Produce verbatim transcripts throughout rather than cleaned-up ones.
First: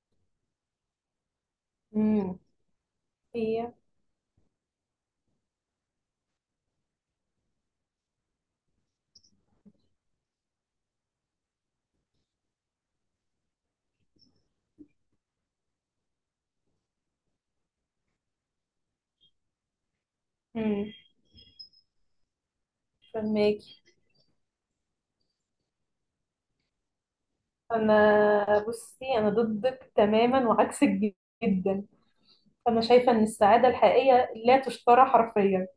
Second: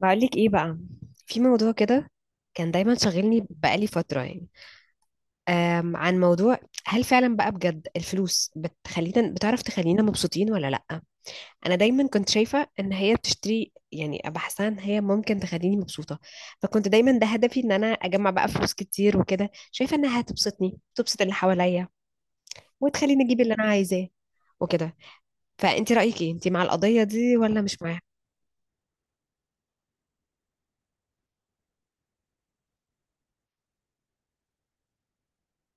بقولك ايه بقى، في موضوع كده امم كان دايما شاغلني هي بقالي فترة يعني، أم عن موضوع. هل فعلا بقى بجد الفلوس بتخلينا، بتعرف، تخلينا مبسوطين ولا لأ؟ أنا دايما كنت شايفة إن هي بتشتري، يعني بحسها إن هي ممكن تخليني مبسوطة، فكنت دايما ده هدفي إن أنا أجمع بقى فلوس كتير، وكده شايفة إنها هتبسطني، امم تبسط اللي حواليا، وتخليني أجيب اللي أنا فهماكي عايزاه وكده. فأنت رأيك ايه؟ أنت مع القضية دي ولا مش معاها؟ انا بصي، انا ضدك تماما وعكسك، جدا. انا شايفه ان السعاده الحقيقيه لا تشترى حرفيا،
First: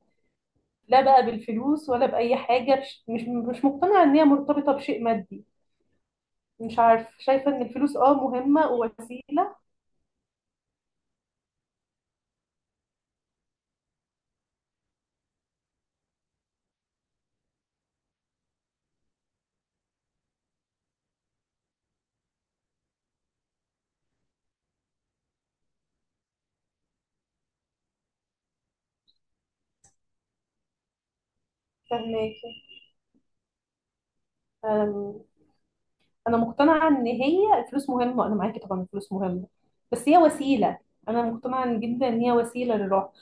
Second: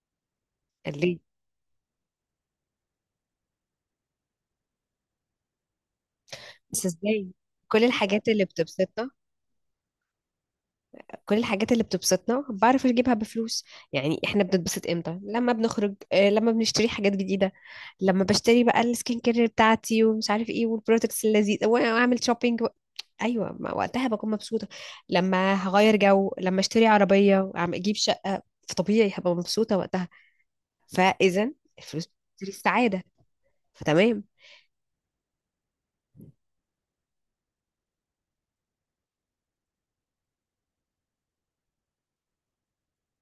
لا ليه؟ بقى بالفلوس ولا باي حاجه. مش مش مش مقتنعه ان هي مرتبطه بشيء مادي. مش بس عارف، ازاي؟ شايفه ان كل الفلوس اه الحاجات اللي مهمه بتبسطنا، ووسيله. كل الحاجات اللي بتبسطنا بعرف اجيبها بفلوس. يعني احنا بنتبسط امتى؟ لما بنخرج، آه، لما بنشتري حاجات جديدة، لما بشتري بقى السكين كير بتاعتي ومش عارف ايه والبرودكتس اللذيذة واعمل شوبينج. ايوه، ما وقتها بكون مبسوطة. لما هغير جو، لما اشتري عربية وعم اجيب شقة، فطبيعي هبقى مبسوطة وقتها. فاذا الفلوس فهماكي. بتشتري السعادة، فتمام. أم، انا مقتنعه ان هي الفلوس مهمه، انا معاكي طبعا، الفلوس مهمه، بس هي وسيله. انا مقتنعه جدا ان هي وسيله للراحه.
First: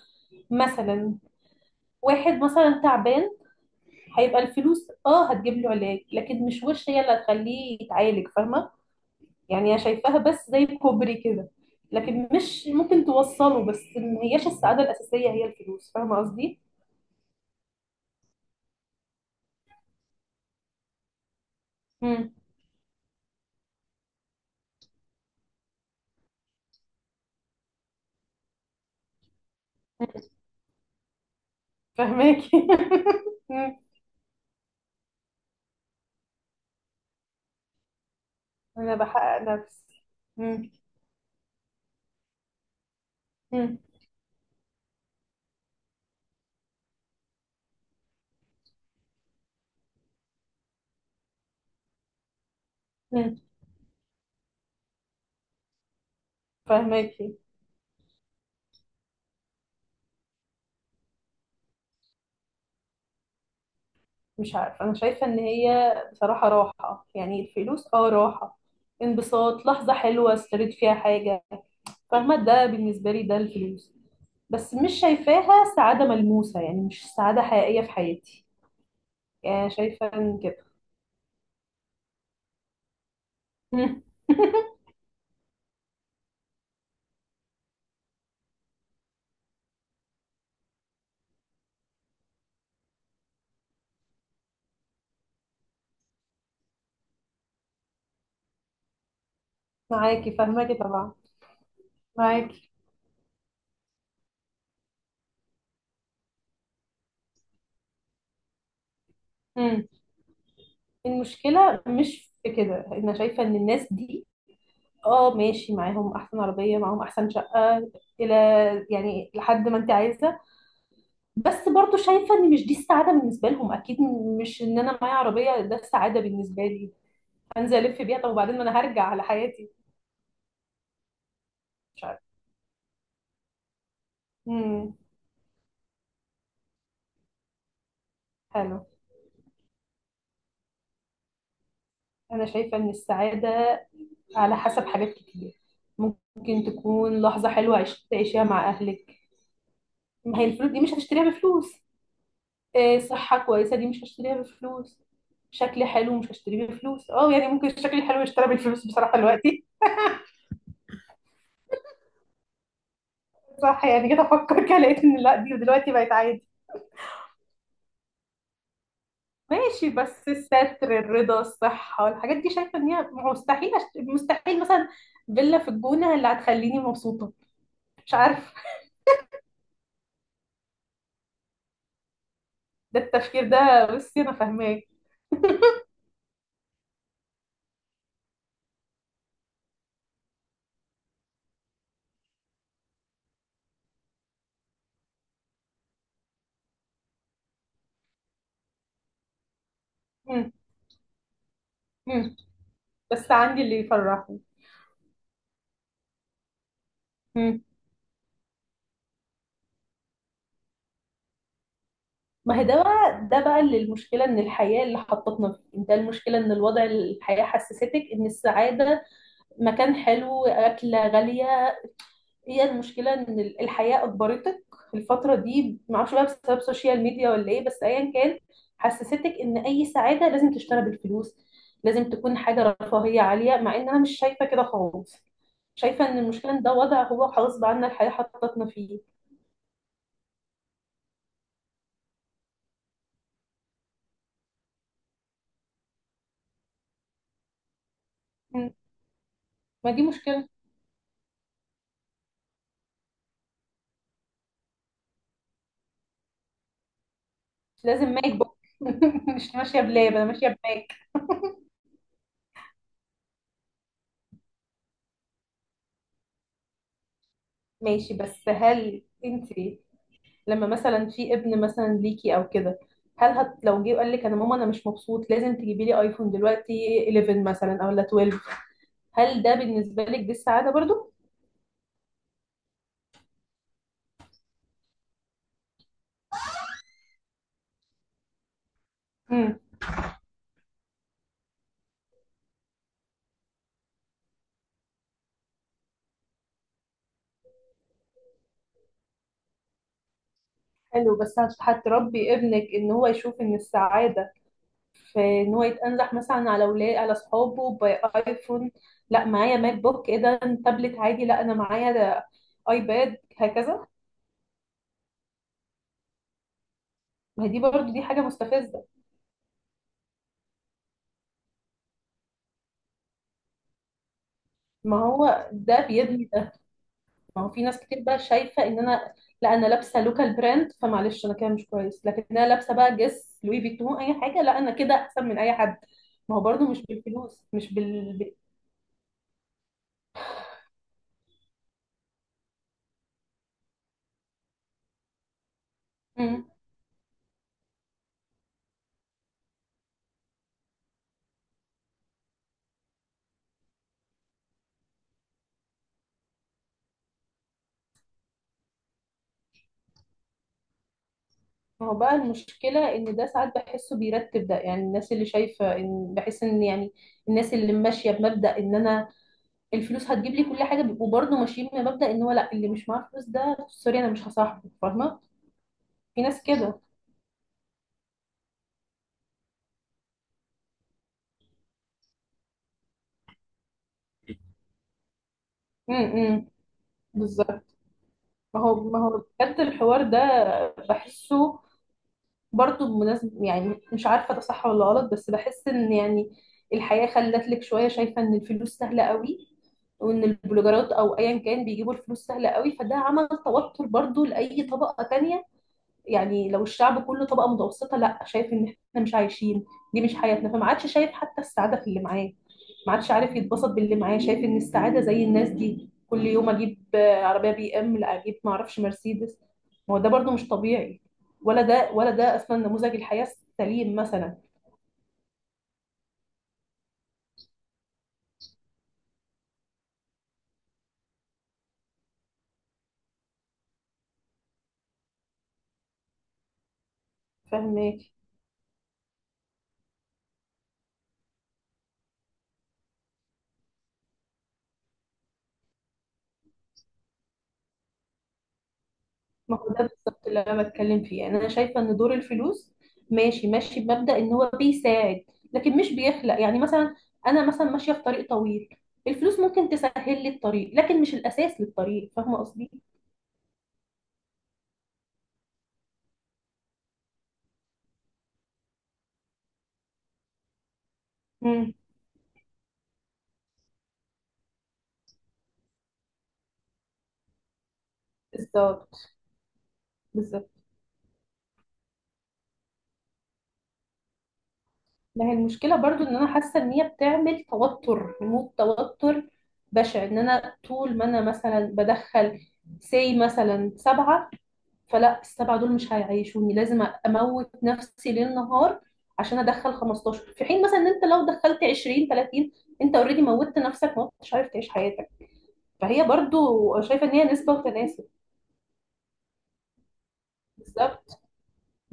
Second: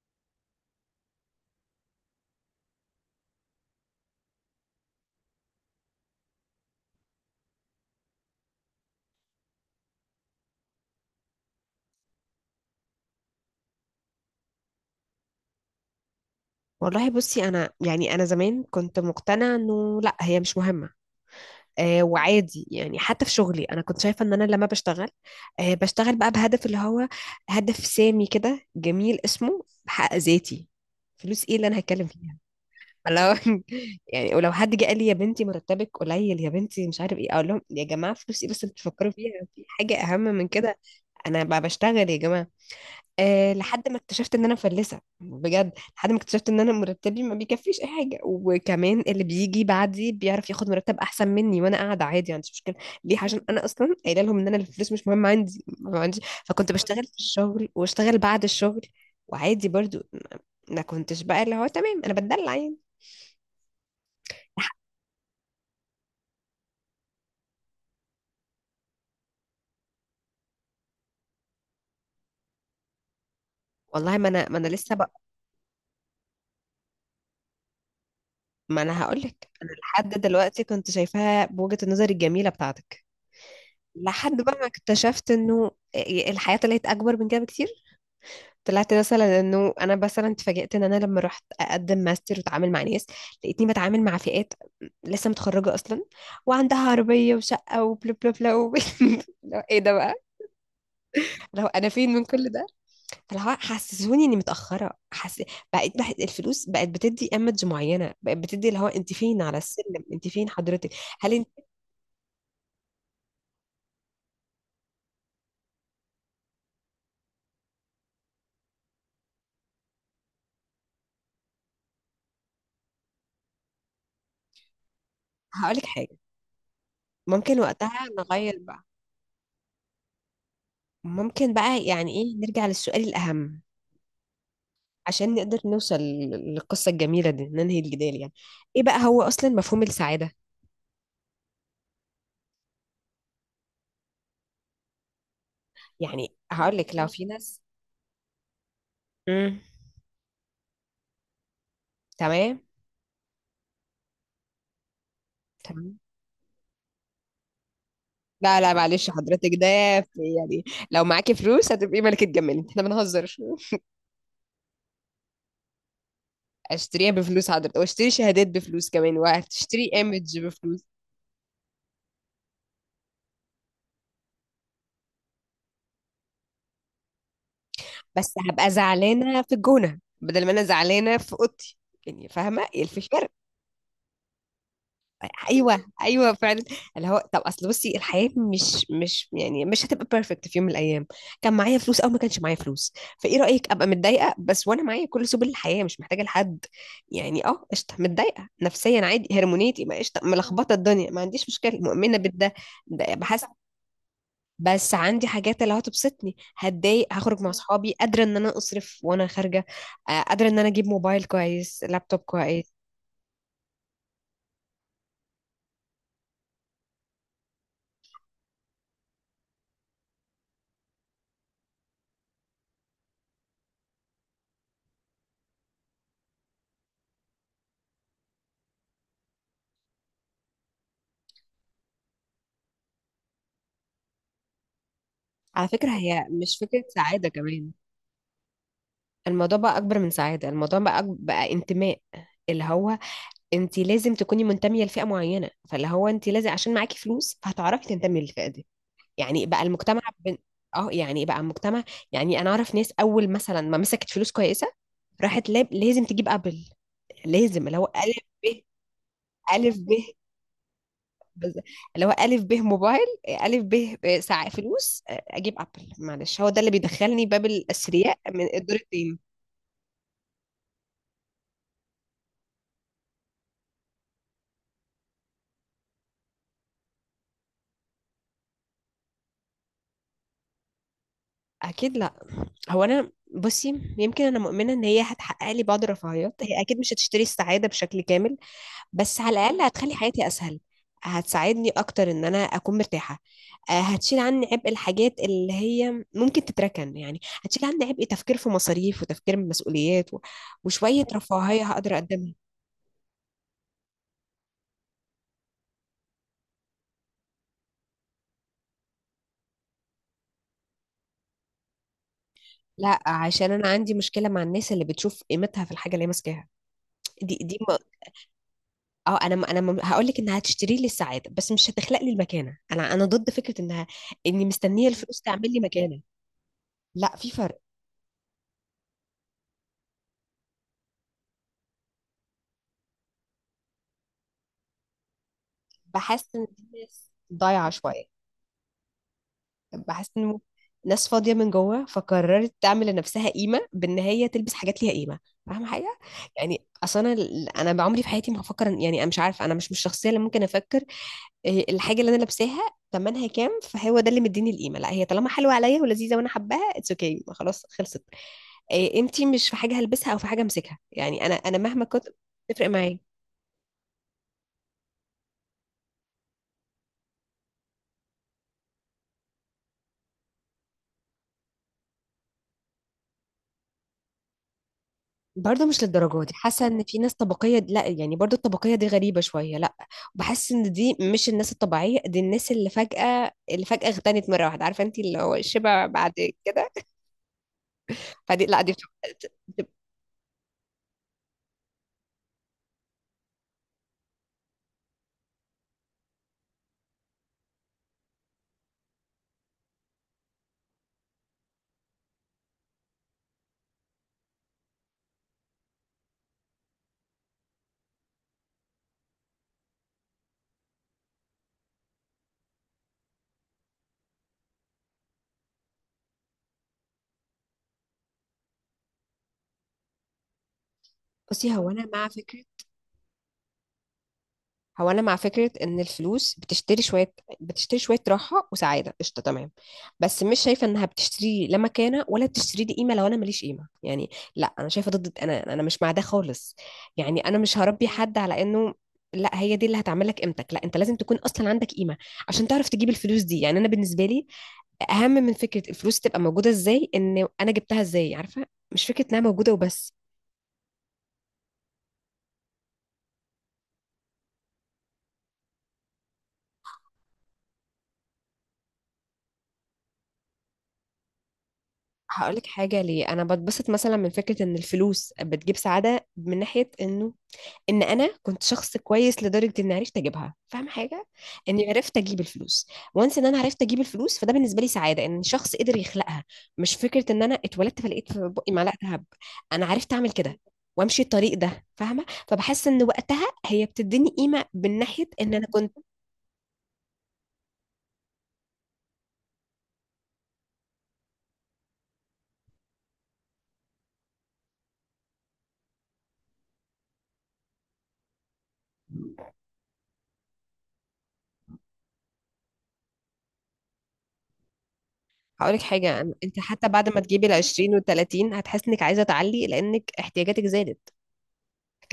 مثلا واحد مثلا تعبان، هيبقى الفلوس اه هتجيب له علاج، لكن مش وش هي اللي هتخليه يتعالج، فاهمه؟ يعني انا شايفاها بس زي كوبري كده، لكن مش ممكن توصله، بس ما هياش السعاده الاساسيه هي الفلوس، فاهمه قصدي؟ والله بصي، انا يعني انا زمان كنت مقتنعة انه لا هي مش مهمة. آه، امم وعادي يعني، حتى في شغلي انا كنت شايفه ان انا لما بشتغل، آه، بشتغل بقى بهدف اللي هو هدف سامي كده جميل اسمه، بحقق ذاتي. فلوس ايه اللي انا هتكلم فيها؟ فاهماكي. لو مم. يعني ولو حد جه قال لي يا بنتي مرتبك قليل يا بنتي مش عارف ايه، اقول لهم يا جماعه فلوس ايه بس؟ انتوا انا بتفكروا فيها؟ بحقق في حاجه نفسي. اهم من مم. كده. انا بقى بشتغل يا جماعه. أه، مم. لحد ما اكتشفت ان انا مفلسه بجد، لحد ما اكتشفت ان انا مرتبي ما بيكفيش اي حاجه، وكمان اللي بيجي بعدي بيعرف ياخد مرتب احسن مني، وانا قاعده عادي ما عنديش مشكله. ليه؟ مم. عشان انا اصلا قايله لهم ان انا الفلوس مش مهمه عندي، ما عندي. فكنت بشتغل في فاهماكي. الشغل واشتغل بعد الشغل، وعادي برضو، ما ما كنتش بقى اللي هو تمام، انا بتدلع يعني. مش عارفه، انا شايفه ان هي بصراحه راحه، يعني الفلوس اه راحه، انبساط، لحظه حلوه اشتريت فيها حاجه. فاهمه؟ ده بالنسبه لي ده الفلوس. والله، ما انا ما انا بس مش لسه بقى، شايفاها سعادة ملموسة، يعني مش سعادة حقيقية في حياتي. ما انا هقول لك، انا يعني شايفة لحد إن دلوقتي كده. كنت شايفاها بوجهة النظر الجميله بتاعتك. مم. لحد بقى ما اكتشفت انه آه، الحياه طلعت اكبر من كده بكتير. طلعت مثلا انه انا مثلا اتفاجئت ان انا لما رحت اقدم ماستر واتعامل مع ناس، لقيتني بتعامل مع فئات لسه متخرجه اصلا وعندها عربيه وشقه وبلا بلا بلا و... لو ايه ده بقى؟ معاكي، فاهماكي طبعا. لو انا فين من كل ده؟ معاكي. فلو حسسوني اني متاخره حس... بقيت بح... الفلوس بقت بتدي ايمج معينه، بقت بتدي اللي هو انت فين على مم. السلم، انت فين حضرتك؟ هل انت؟ المشكلة مش في كده. أنا شايفة إن الناس دي اه ماشي معاهم أحسن عربية، معاهم أحسن شقة، إلى يعني لحد ما أنت عايزة. بس برضو شايفة إن مش دي السعادة بالنسبة لهم أكيد. مش إن أنا معايا عربية ده هقول لك حاجه. السعادة بالنسبة لي. ممكن هنزل ألف وقتها بيها، طب وبعدين؟ نغير ما أنا بقى، هرجع على حياتي. ممكن بقى مش يعني عارفة. ايه، نرجع للسؤال الاهم مم. عشان نقدر نوصل للقصة الجميلة دي، ننهي الجدال يعني. حلو. ايه بقى هو اصلا مفهوم السعادة؟ أنا شايفة إن السعادة على حسب حاجات كتير. يعني ممكن هقول لك، لو تكون في لحظة ناس، حلوة عش- تعيشيها مع أهلك. امم ما هي الفلوس دي مش هتشتريها بفلوس. تمام. آه، صحة كويسة دي مش هشتريها بفلوس. شكل تمام. حلو مش هشتريه بفلوس، اه يعني ممكن الشكل الحلو يشترى لا لا، بالفلوس معلش بصراحة حضرتك، دلوقتي. ده في- يعني لو معاكي فلوس هتبقي ملكة جمال، احنا بنهزر. صح، يعني جيت أفكر كده لقيت إن لا دي دلوقتي بقت عادي. اشتريها بفلوس حضرتك، واشتري شهادات بفلوس كمان، وهتشتري ماشي، بس ايمج بفلوس. الستر، الرضا، الصحة، الحاجات دي شايفة إن هي مستحيل أشت... مستحيل مثلا فيلا في الجونة اللي هتخليني مبسوطة. مش بس عارفة. هبقى زعلانة في الجونة بدل ما انا زعلانة في اوضتي، يعني فاهمة ايه ده الفكرة؟ التفكير ده بصي أنا فاهماه. ايوه ايوه فعلا، اللي هو طب اصل بصي، الحياه مش مش يعني مش هتبقى بيرفكت في يوم من الايام، كان معايا فلوس او ما كانش معايا فلوس. فايه رايك، ابقى متضايقه بس وانا معايا كل سبل الحياه مش محتاجه لحد؟ يعني اه قشطه متضايقه نفسيا عادي، هرمونيتي ما قشطه، مم. ملخبطه الدنيا ما عنديش مشكله، مؤمنه مم. بالده. ده بس بحس، عندي اللي يفرحني. بس عندي حاجات اللي هتبسطني هتضايق، هخرج مع مم. اصحابي قادره ان انا اصرف وانا خارجه، آه، قادره ان انا اجيب موبايل كويس، لابتوب ما هي كويس. ده بقى ده بقى اللي المشكلة ان الحياة اللي حطتنا فيه. ده المشكلة ان الوضع، الحياة حسستك ان السعادة مكان حلو، أكلة غالية. هي المشكلة ان ال- الحياة أجبرتك. في الفترة دي معرفش بقى بسبب السوشيال ميديا ولا ايه، بس ايا كان حسستك ان اي سعادة لازم تشترى بالفلوس، لازم تكون حاجة رفاهية عالية، مع ان انا مش شايفة كده خالص. على فكره شايفة ان هي المشكلة مش ان ده فكره وضع هو سعاده خلاص بقى كمان، عنا، الحياة حطتنا فيه. الموضوع بقى اكبر من سعاده، الموضوع بقى أك- بقى انتماء. اللي هو انت لازم تكوني منتميه لفئه معينه، فاللي هو انت لازم عشان معاكي فلوس فهتعرفي تنتمي للفئه دي. م. يعني بقى ما المجتمع دي بن... مشكلة. اه يعني بقى المجتمع. يعني انا اعرف ناس اول مثلا ما مسكت فلوس كويسه، راحت لاب... لازم تجيب ابل، لازم اللي مش هو لازم الف ماك بوك. ب، مش الف ماشية ب بلاب، أنا ماشية بماك. بز- اللي هو الف ب موبايل، الف ب ساعه، فلوس اجيب ابل، معلش هو ده اللي بيدخلني باب ماشي، الاثرياء من بس الدور هل التاني. أنت لما مثلا في ابن مثلا ليكي أو كده، هل هت لو جه وقال لك أنا ماما أنا مش مبسوط لازم تجيبي لي أيفون دلوقتي حداشر مثلا أو لا اتناشر، هل ده بالنسبة لك دي السعادة برضو؟ اكيد لا. هو انا بصي، يمكن انا مؤمنه ان هي هتحقق لي بعض الرفاهيات، هي اكيد مش هتشتري السعاده بشكل كامل، بس على امم الاقل هتخلي حياتي اسهل، هتساعدني اكتر ان انا اكون مرتاحه. آه، هتشيل عني عبء الحاجات اللي هي ممكن تتركن يعني، هتشيل عني عبء تفكير في مصاريف، وتفكير في مسؤوليات و- وشويه حلو، بس هت- رفاهيه هقدر هتربي اقدمها. ابنك ان هو يشوف ان السعاده في ان هو يتنزح مثلا على اولاد على اصحابه بايفون. لا معايا ماك بوك ايه ده؟ تابلت عادي، لا انا معايا ده لا، ايباد عشان انا هكذا. عندي مشكله مع الناس اللي بتشوف قيمتها في الحاجه اللي هي ماسكاها. دي ما هي دي دي برضو دي حاجة مستفزة. اه انا م- انا م- هقول لك انها هتشتري لي السعاده، بس مش هتخلق لي المكانه. انا انا ضد فكره انها، اني مستنيه ما الفلوس هو تعمل لي ده مكانه. بيبني ده. لا في ما هو فرق. في ناس كتير بقى شايفة ان انا لا انا لابسة لوكال براند فمعلش انا كده مش كويس، لكن انا لابسة بقى جس لوي فيتون اي حاجة لا انا كده احسن من اي حد. بحس ما هو ان دي برضو مش ناس بالفلوس، ضايعه مش شويه، بال ب- بحس ان ناس فاضيه من جوه فقررت تعمل لنفسها قيمه بان هي تلبس حاجات ليها قيمه. فاهمه حاجه؟ مم. يعني اصل انا ال- انا بعمري في حياتي ما هفكر إن- يعني انا مش عارفه، انا مش مش الشخصيه اللي ممكن افكر إيه الحاجه اللي انا لابساها ثمنها كام، فهو ده اللي مديني القيمه. لا هي طالما حلوه عليا ولذيذه وانا حباها، اتس اوكي okay. خلاص خلصت إيه؟ انتي مش في حاجه هلبسها او في حاجه امسكها، يعني انا انا مهما ما هو كنت بقى تفرق المشكلة معايا. ان ده ساعات بحسه بيرتب ده، يعني الناس اللي شايفة ان بحس ان يعني الناس اللي ماشية بمبدأ ان انا الفلوس هتجيب لي كل حاجة بيبقوا برضو ماشيين بمبدأ ان هو لا، اللي مش معاه فلوس ده سوري انا مش هصاحبه، فاهمة؟ برضه مش في للدرجه دي ناس حاسه كده. ان في ناس طبقيه، لا يعني برضه الطبقيه دي غريبه شويه، لا. بحس ان دي مش الناس الطبيعيه، دي الناس اللي فجاه، اللي فجاه اغتنت مره واحده، عارفه انتي اللي هو الشبع بعد مم. كده. بالظبط. فدي لا ما دي هو ما بتبقى- هو بجد الحوار ده بحسه، برضه بمناسبة يعني مش عارفة ده صح ولا غلط، بس بحس ان يعني الحياة خلت لك شوية شايفة ان الفلوس سهلة قوي، وان البلوجرات او ايا كان بيجيبوا الفلوس سهلة قوي، فده عمل توتر برضه لأي طبقة تانية. يعني لو الشعب كله طبقة متوسطة لا، شايف ان احنا مش عايشين، دي مش حياتنا، فما عادش شايف حتى السعادة في اللي معاه. ما عادش عارف يتبسط باللي معاه، شايف ان السعاده زي الناس دي كل يوم اجيب آه، عربيه بي ام، لا اجيب ما اعرفش مرسيدس. ما هو ده برضو مش طبيعي، بصي ولا هو انا ده مع ولا ده فكره، اصلا نموذج الحياه السليم مثلا. هو انا مع فكره ان الفلوس بتشتري شويه، بتشتري شويه راحه وسعاده، قشطه تمام. بس مش شايفه انها بتشتري لي لا مكانه ولا بتشتري لي قيمه لو انا ماليش قيمه، يعني لا انا شايفه ضد، انا انا مش مع ده خالص. يعني انا مش هربي فاهمه. حد على انه لا هي دي اللي هتعمل لك قيمتك، لا انت لازم تكون اصلا عندك قيمه عشان تعرف تجيب الفلوس دي. يعني انا بالنسبه لي، اهم من فكره الفلوس تبقى موجوده، ازاي ان انا جبتها ازاي، عارفه؟ مش فكره انها موجوده ما هو ده وبس. بالظبط اللي انا بتكلم فيه، يعني انا شايفه ان دور الفلوس ماشي ماشي بمبدا ان هو بيساعد، لكن مش بيخلق. يعني مثلا انا مثلا ماشيه في طريق طويل، الفلوس ممكن تسهل لي الطريق لكن مش الاساس للطريق، فاهمه هقولك قصدي؟ حاجة، ليه أنا بتبسط مثلا من فكرة إن الفلوس بتجيب سعادة؟ من ناحية إنه إن أنا كنت شخص كويس لدرجة إني عرفت أجيبها، فاهمة حاجة؟ إني امم عرفت أجيب الفلوس، وانس إن أنا عرفت أجيب الفلوس، فده بالنسبة لي سعادة، إن شخص قدر يخلقها، مش فكرة إن أنا اتولدت فلقيت في بقي معلقة دهب. بالظبط. أنا عرفت أعمل كده بالظبط. وامشي الطريق ده، فاهمه؟ فبحس ان وقتها هي بتديني قيمه من ناحيه ما هي ان انا المشكلة كنت. برضو ان انا حاسة ان هي بتعمل توتر، ريموت توتر بشع، ان انا طول ما انا مثلا بدخل سي مثلا سبعة، فلا السبعة دول مش هيعيشوني، لازم اموت نفسي ليل نهار عشان ادخل خمستاشر، في حين مثلا ان انت لو دخلت عشرين تلاتين انت اوريدي موتت نفسك، ما مش عارف تعيش حياتك. هقولك حاجه فهي أنا- انت حتى برضو بعد ما شايفة ان هي تجيبي ال نسبة عشرين وال وتناسب. تلاتين، هتحس انك عايزه تعلي لانك احتياجاتك زادت، بالظبط.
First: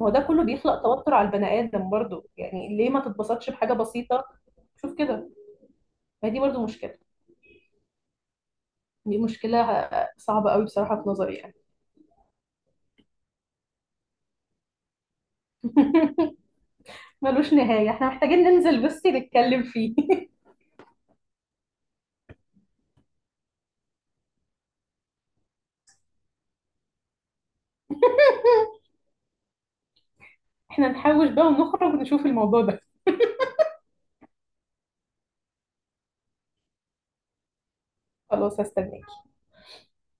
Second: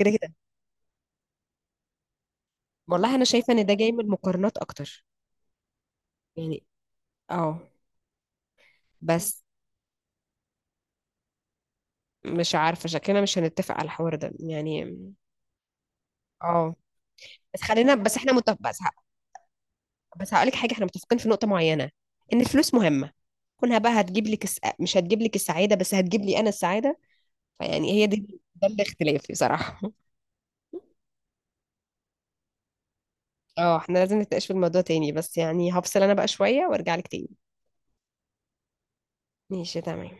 ما هو ده كده. كله بيخلق توتر على البني ادم برضو، يعني ليه ما والله انا تتبسطش شايفه ان بحاجة ده جاي من بسيطة؟ المقارنات شوف اكتر. كده، ما دي يعني برضو مشكلة. اه، دي بس مشكلة صعبة قوي بصراحة في نظري يعني. مش عارفه شكلنا مش هنتفق على الحوار ده يعني. اه ملوش بس نهاية، خلينا احنا بس، احنا محتاجين متفق بس ننزل ه- بس نتكلم فيه. بس هقولك حاجه، احنا متفقين في نقطه معينه ان الفلوس مهمه. كونها بقى هتجيب لك الس... مش هتجيب لك السعاده، بس هتجيب لي انا السعاده، فيعني هي دي، ده الاختلاف بصراحه. احنا نحوش بقى ونخرج نشوف الموضوع ده. اه احنا لازم نتناقش في الموضوع تاني، بس يعني هفصل انا بقى شويه وارجع لك تاني. خلاص، هستناك. ماشي تمام.